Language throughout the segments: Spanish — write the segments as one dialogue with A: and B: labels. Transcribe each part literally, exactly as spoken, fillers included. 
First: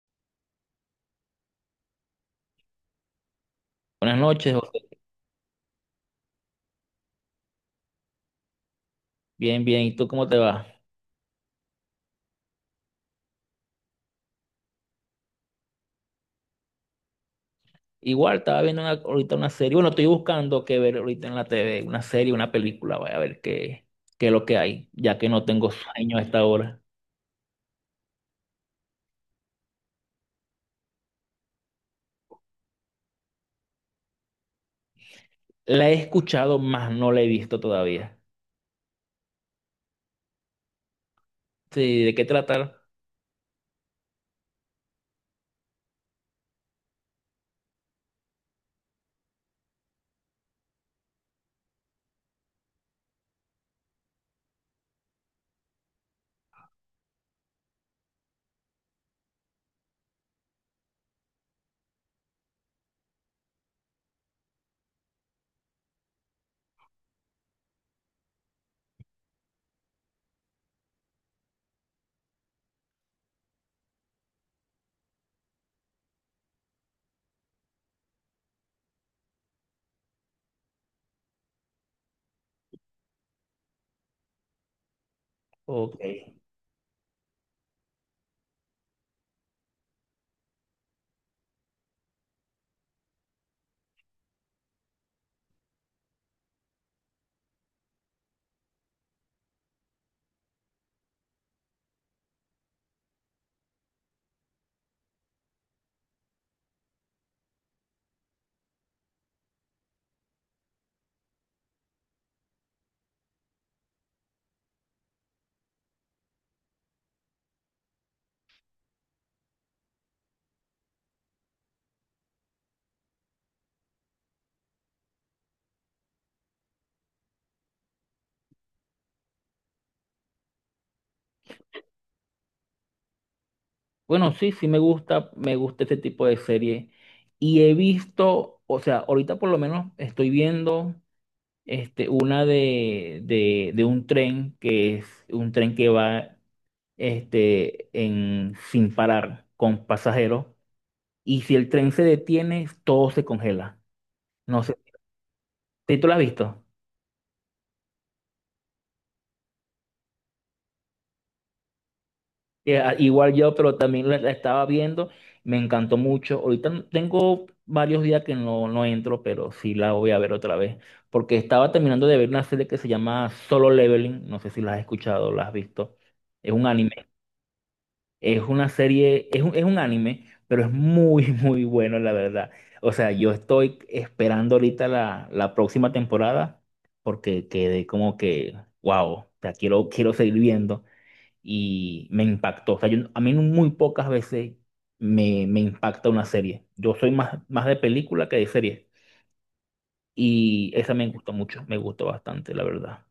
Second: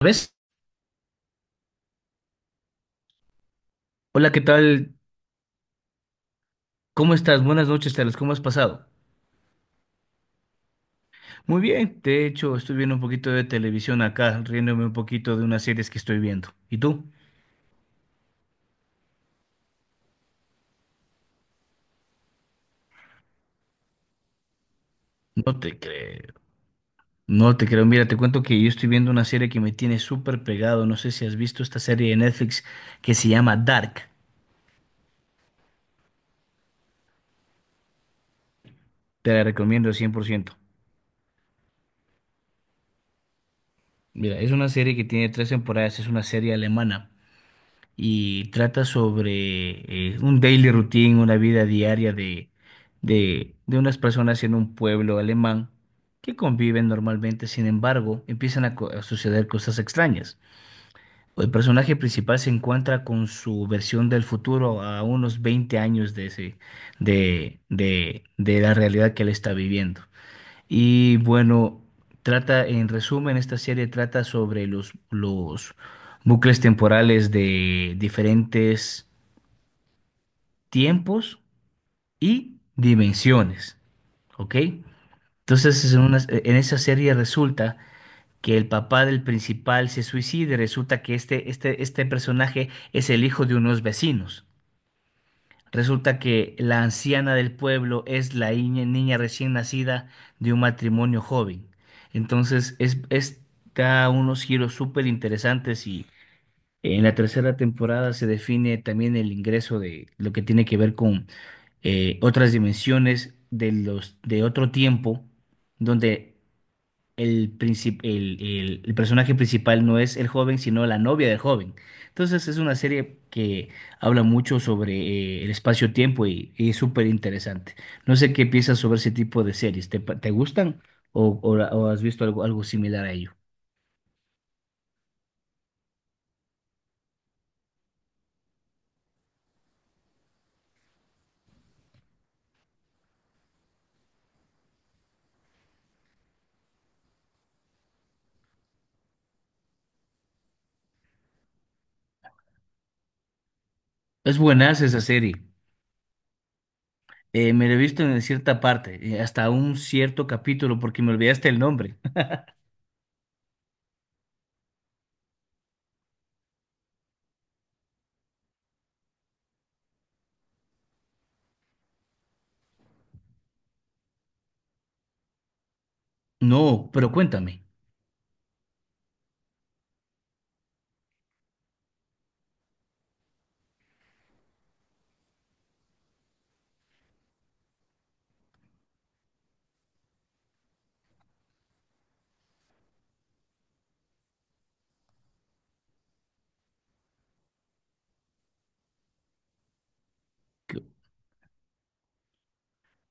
A: ¿Ves?
B: Buenas
A: Hola, ¿qué
B: noches,
A: tal?
B: José.
A: ¿Cómo estás? Buenas noches, Carlos. ¿Cómo has pasado?
B: Bien, bien. ¿Y tú cómo te va?
A: Muy bien. De hecho, estoy viendo un poquito de televisión acá, riéndome un poquito de unas series que estoy viendo. ¿Y tú?
B: Igual, estaba viendo una- ahorita una serie. Bueno, estoy buscando qué ver ahorita en la T V, una serie, una película. Voy a ver qué, qué es lo que hay, ya que no
A: No
B: tengo
A: te
B: sueño a
A: creo.
B: esta hora.
A: No te creo. Mira, te cuento que yo estoy viendo una serie que me tiene súper pegado. No sé si has visto esta serie de Netflix que se llama Dark.
B: La he escuchado, más no la he visto todavía.
A: Te la recomiendo cien por ciento.
B: Sí, ¿de qué tratar?
A: Mira, es una serie que tiene tres temporadas. Es una serie alemana y trata sobre eh, un daily routine, una vida diaria de, de, de unas personas en un pueblo alemán que conviven normalmente. Sin embargo, empiezan a, co- a suceder cosas extrañas. El personaje principal se encuentra con su versión del futuro a unos veinte años de ese, de, de, de la realidad que él está viviendo. Y bueno, trata, en resumen, esta serie trata sobre los, los bucles temporales de diferentes tiempos y dimensiones, ¿ok? Entonces, es en,
B: Ok.
A: una- en esa serie resulta que el papá del principal se suicida, y resulta que este, este, este personaje es el hijo de unos vecinos. Resulta que la anciana del pueblo es la iña- niña recién nacida de un matrimonio joven. Entonces, es, es- Da unos giros súper interesantes, y en la tercera temporada se define también el ingreso de lo que tiene que ver con eh, otras dimensiones de los de otro tiempo, donde el, princip- el, el- el personaje principal no es el joven, sino la novia del joven. Entonces es una serie que habla mucho sobre eh, el espacio-tiempo y, y es súper interesante. No sé qué piensas sobre ese tipo de series. ¿Te, pa- te gustan o, o la- o has visto algo, algo similar a ello?
B: Bueno, sí, sí me gusta, me gusta este tipo de serie. Y he visto, o sea, ahorita por lo menos estoy viendo este, una de, de, de un tren, que es un tren que va este, en, sin parar con pasajeros. Y si el tren se detiene, todo se congela.
A: Es
B: No sé,
A: buenaza esa serie.
B: ¿sí tú lo has visto?
A: Eh, me la he visto en cierta parte, eh, hasta un cierto capítulo porque me olvidaste el nombre.
B: Eh, ah, igual yo, pero también la, la estaba viendo, me encantó mucho. Ahorita no- Tengo varios días que no, no entro, pero sí la voy a ver otra vez. Porque estaba terminando de ver una serie que se llama Solo Leveling, no sé si la has escuchado, la has visto. Es un
A: No,
B: anime.
A: pero cuéntame.
B: Es una serie, es un, es un anime, pero es muy, muy bueno, la verdad. O sea, yo estoy esperando ahorita la, la próxima temporada porque quedé como que, wow, o sea, quiero, quiero seguir viendo y me impactó. O sea, yo- a mí no, muy pocas veces me, me impacta una serie. Yo soy más, más de película que de serie y esa me gustó mucho, me gustó bastante, la verdad.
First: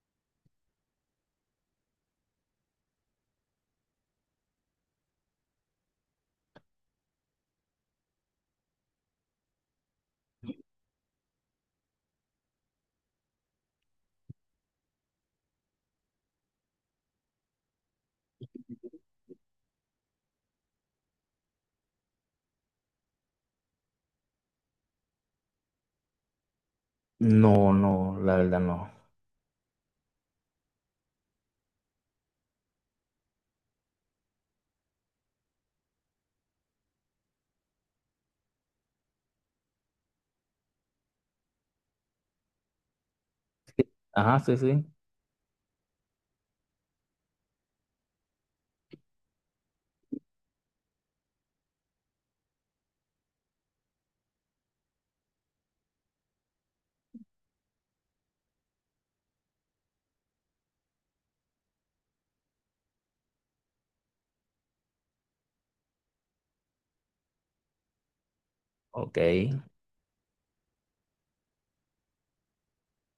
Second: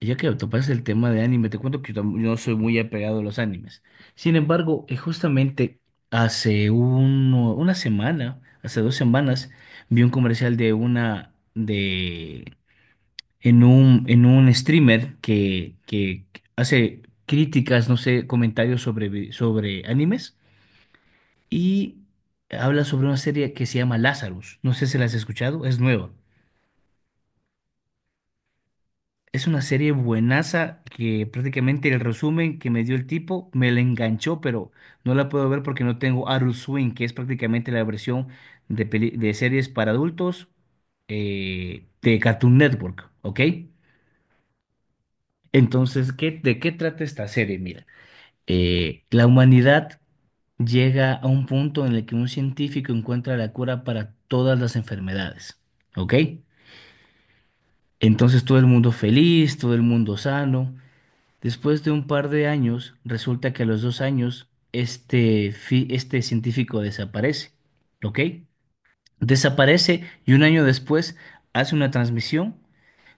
A: Y Ya que topas el tema de anime, te cuento que yo tam- yo no soy muy apegado a los animes. Sin embargo, eh, justamente hace uno- una semana, hace dos semanas, vi un comercial de una de en un en un streamer que, que hace críticas, no sé, comentarios sobre vi- sobre animes, y habla sobre una serie que se llama Lazarus. No sé si la has escuchado, es nueva.
B: No, no, la verdad no.
A: Es una serie buenaza que prácticamente el resumen que me dio el tipo me la enganchó, pero no la puedo ver porque no tengo Adult Swim, que es prácticamente la versión de, peli- de series para adultos, eh, de Cartoon Network, ¿ok?
B: Ajá, sí, sí.
A: Entonces, ¿qué, de qué trata esta serie? Mira, eh, la humanidad llega a un punto en el que un científico encuentra la cura para todas las enfermedades, ¿ok? Entonces todo el mundo feliz, todo el mundo sano. Después de un par de años, resulta que a los dos años, este, fi- este científico desaparece, ¿ok?
B: Ok,
A: Desaparece, y un año después hace una transmisión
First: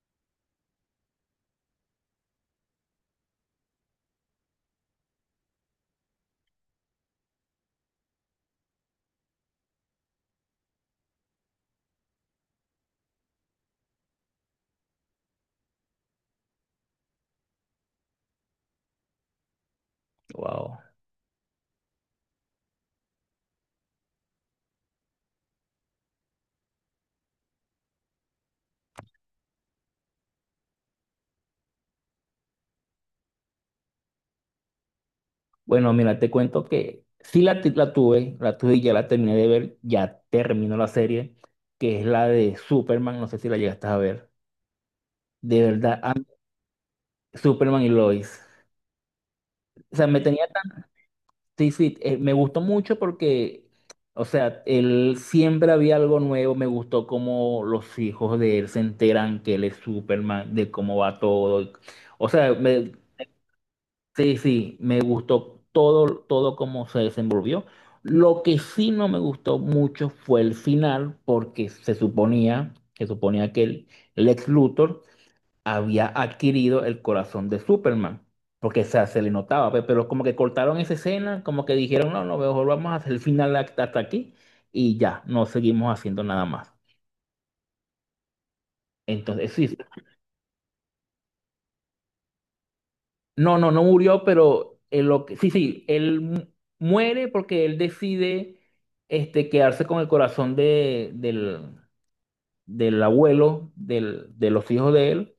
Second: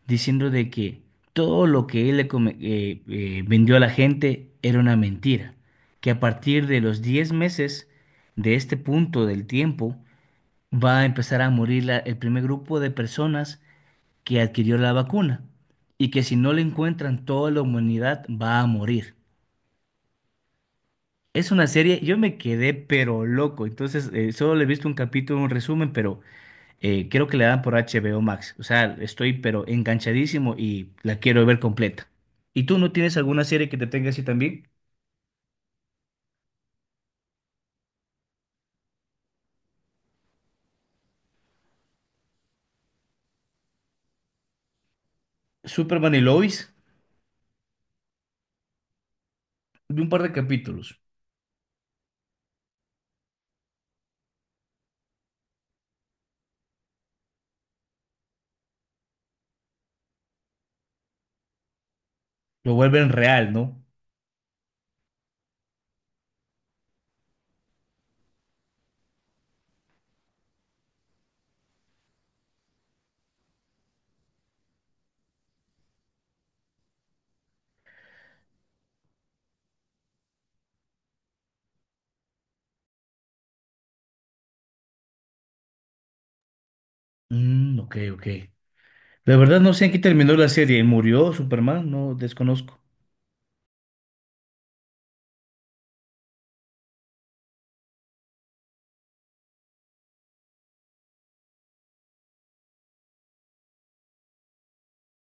A: diciendo de que todo lo que él le come- eh, eh, vendió a la gente era una mentira, que a partir de los diez meses de este punto del tiempo va a empezar a morir la- el primer grupo de personas que adquirió la vacuna, y que si no la encuentran, toda la humanidad va a morir.
B: wow.
A: Es una serie, yo me quedé pero loco. Entonces eh, solo le he visto un capítulo, un resumen, pero eh, creo que la dan por H B O Max. O sea, estoy pero enganchadísimo y la quiero ver completa. ¿Y tú no tienes alguna serie que te tenga así también?
B: Bueno, mira, te cuento que sí la, ti- la tuve, la tuve y ya la terminé de ver, ya terminó la serie, que es la de Superman, no sé si la llegaste a ver. De verdad, a-
A: Superman y Lois,
B: Superman y Lois. O
A: vi
B: sea,
A: un
B: me
A: par de
B: tenía,
A: capítulos,
B: sí, sí, eh, me gustó mucho porque, o sea, él siempre había algo nuevo, me gustó cómo los hijos de él se enteran que él es Superman, de cómo va todo. O sea,
A: lo vuelven real, ¿no?
B: sí, sí, me gustó todo, todo cómo se desenvolvió. Lo que sí no me gustó mucho fue el final, porque se suponía, se suponía que el Lex Luthor había adquirido el corazón de Superman, porque o sea, se le notaba, pe- pero como que cortaron esa escena, como que dijeron, no, no, mejor vamos a hacer el final hasta hasta aquí y ya, no seguimos haciendo nada más.
A: Mm, ok, ok. La
B: Entonces,
A: verdad no
B: sí,
A: sé en qué terminó la serie. ¿Murió Superman? No, desconozco.
B: no, no, no murió, pero él lo que, sí, sí, él mu- muere porque él decide este, quedarse con el corazón de, del, del abuelo, del, de los hijos de él,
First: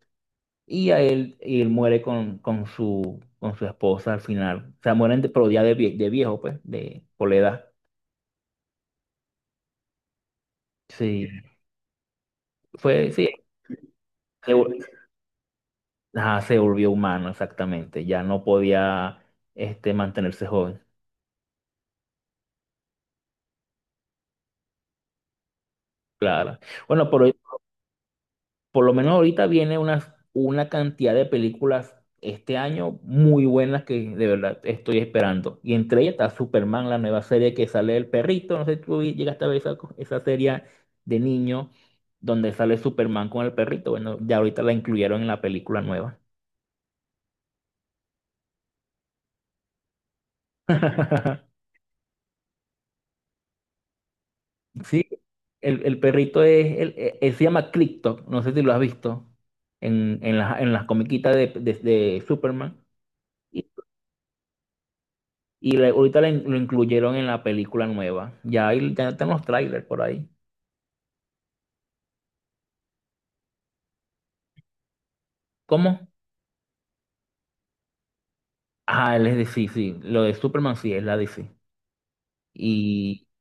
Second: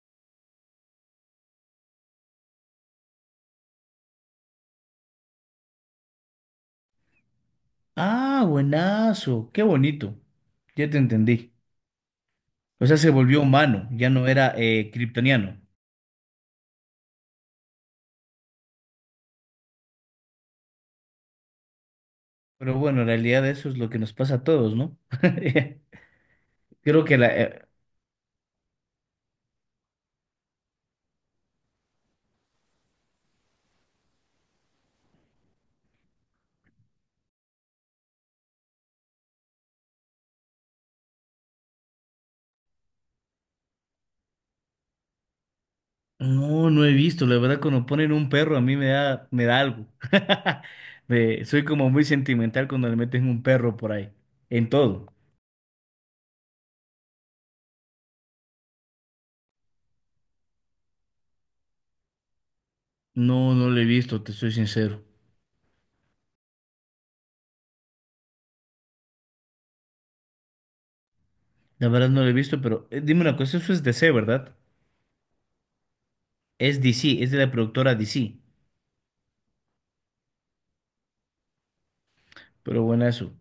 B: y a él, y él muere con, con su, con su esposa al final. O sea, mueren de, pero ya de, vie- de viejo, pues, de, por la edad.
A: Ah, buenazo, qué bonito, ya te
B: Sí,
A: entendí. O sea,
B: fue,
A: se
B: sí,
A: volvió humano, ya no
B: se,
A: era
B: vol-
A: eh, kryptoniano.
B: ajá, se volvió humano, exactamente. Ya no podía este, mantenerse joven,
A: Pero bueno, en realidad eso es lo que nos pasa a todos, ¿no?
B: claro.
A: Creo
B: Bueno,
A: que
B: pero
A: la… eh,
B: por lo menos ahorita viene una, una cantidad de películas este año muy buenas que de verdad estoy esperando. Y entre ellas está Superman, la nueva serie que sale del perrito. No sé si tú llegaste a ver esa, co- esa serie de niño donde sale Superman con el perrito. Bueno, ya ahorita la incluyeron en la película nueva.
A: No, no he visto. La verdad, cuando ponen un perro, a mí me da, me da algo. Me- soy como muy sentimental cuando le meten un perro por ahí, en
B: Sí,
A: todo.
B: el, el perrito es, el- eh, él se llama Clicktok, no sé si lo has visto en, en, las en las comiquitas de, de de Superman.
A: No, no lo he visto, te soy sincero.
B: Y le- ahorita le- lo incluyeron en la película nueva. Ya, hay, ya están los trailers por ahí.
A: La verdad no lo he visto, pero eh, dime una cosa, eso es D C, ¿verdad?
B: ¿Cómo?
A: Es D C, es de la productora D C.
B: Ah, él es de sí, sí. Lo de Superman sí es la D C.
A: Pero bueno,
B: Y
A: eso.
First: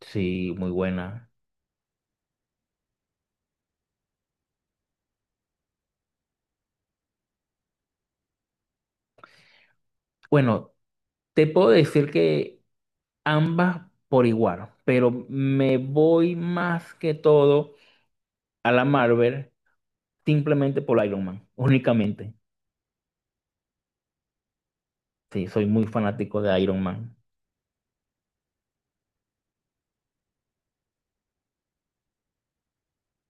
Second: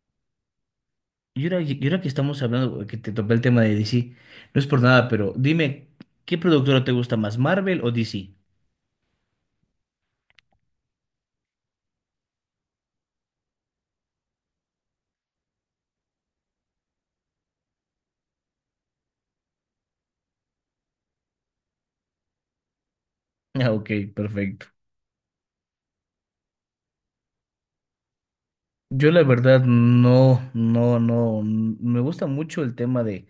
B: sí, muy buena.
A: Y ahora, y ahora que estamos hablando, que te topé el tema de D C, no es por nada, pero dime, ¿qué productora te gusta más, Marvel o D C?
B: Bueno, te puedo decir que ambas por igual, pero me voy más que todo a la Marvel simplemente por Iron Man, únicamente.
A: Ah, ok, perfecto.
B: Sí, soy muy fanático de Iron Man.
A: Yo la verdad no, no, no, n- me gusta mucho el tema de,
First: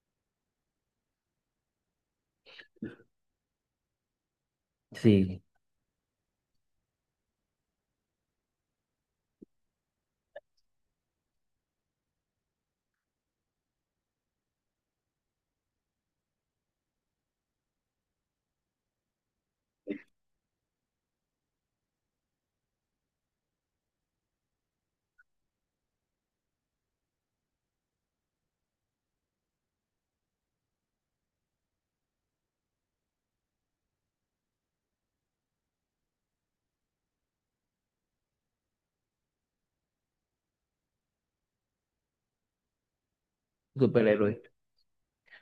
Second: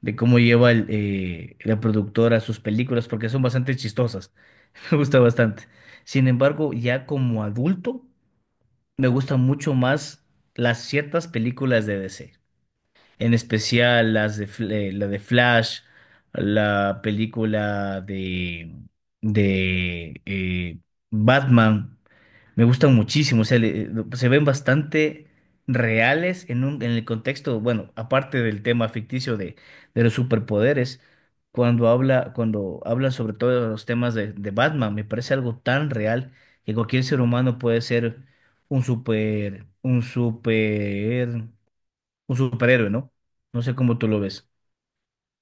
A: de cómo lleva el, eh, la productora sus películas porque son bastante chistosas, me gusta
B: Sí,
A: bastante. Sin embargo, ya como adulto, me gustan mucho más las ciertas películas de D C, en especial las de, Fl- eh, la de Flash, la película de, de eh, Batman. Me gustan muchísimo, o sea, le- se ven bastante reales en un, en el contexto, bueno, aparte del tema ficticio de, de los superpoderes. Cuando habla, cuando hablan sobre todo los temas de, de Batman, me parece algo tan real que cualquier ser humano puede ser un super, un super un superhéroe, ¿no? No sé cómo tú lo
B: superhéroe.
A: ves.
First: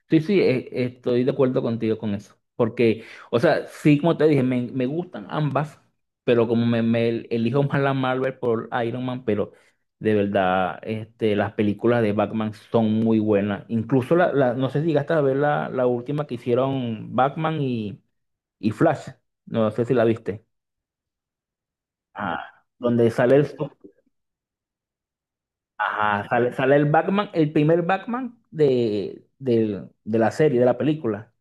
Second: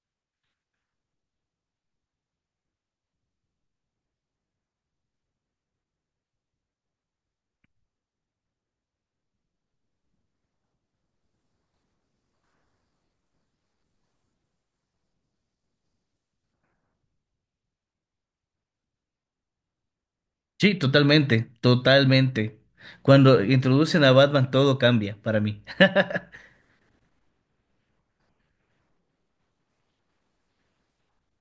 B: Sí, sí, e- estoy de acuerdo contigo con eso. Porque, o sea, sí, como te dije, me, me gustan ambas, pero como me, me elijo más la Marvel por Iron Man, pero de verdad, este, las películas de Batman son muy buenas. Incluso la, la- no sé si llegaste a ver la, la última que hicieron Batman y, y Flash. No sé si la viste.
A: Sí, totalmente,
B: Ah,
A: totalmente.
B: donde sale
A: Cuando
B: el, su-
A: introducen a Batman, todo cambia para mí.
B: ajá, sale, sale el Batman, el primer Batman de, del- de la serie, de la película.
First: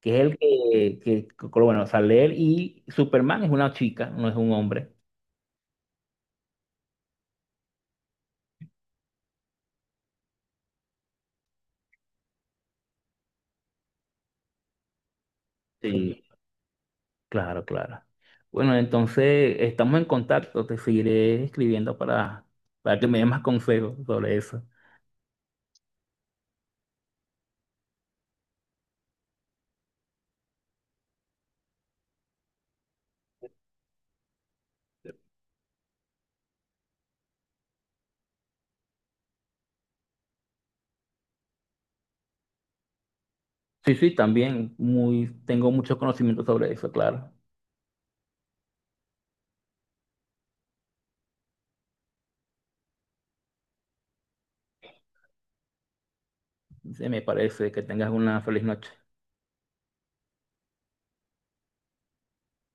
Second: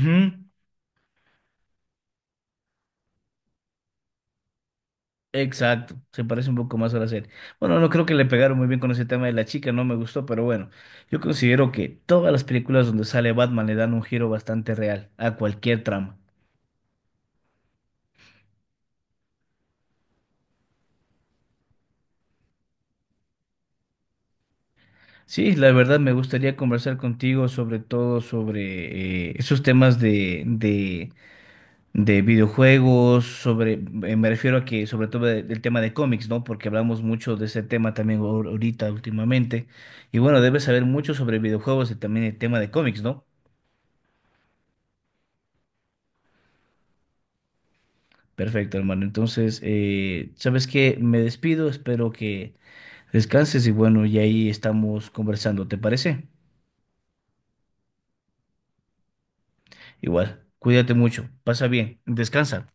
B: Que es el que, que, que- bueno, sale él y Superman es una chica, no es un hombre.
A: Exacto, se parece un poco más a la serie. Bueno, no creo que le pegaron muy bien con ese tema de la chica, no me gustó, pero bueno, yo considero que todas las películas donde sale Batman le dan un giro bastante real a cualquier
B: Sí.
A: trama.
B: Sí, claro, claro. Bueno, entonces estamos en contacto, te seguiré escribiendo para, para que me des más consejos sobre eso.
A: Sí, la verdad me gustaría conversar contigo sobre todo sobre eh, esos temas de, de de videojuegos, sobre, eh, me refiero a que sobre todo de- del tema de cómics, ¿no? Porque hablamos mucho de ese tema también ahor- ahorita últimamente. Y bueno, debes saber mucho sobre videojuegos y también el tema de cómics, ¿no?
B: Sí, sí, también muy, tengo mucho conocimiento sobre eso, claro.
A: Perfecto, hermano. Entonces, eh, ¿sabes qué? Me despido, espero que descanses y bueno, y ahí estamos conversando, ¿te parece?
B: Se me parece que tengas una feliz noche.
A: Igual, cuídate mucho, pasa bien, descansa.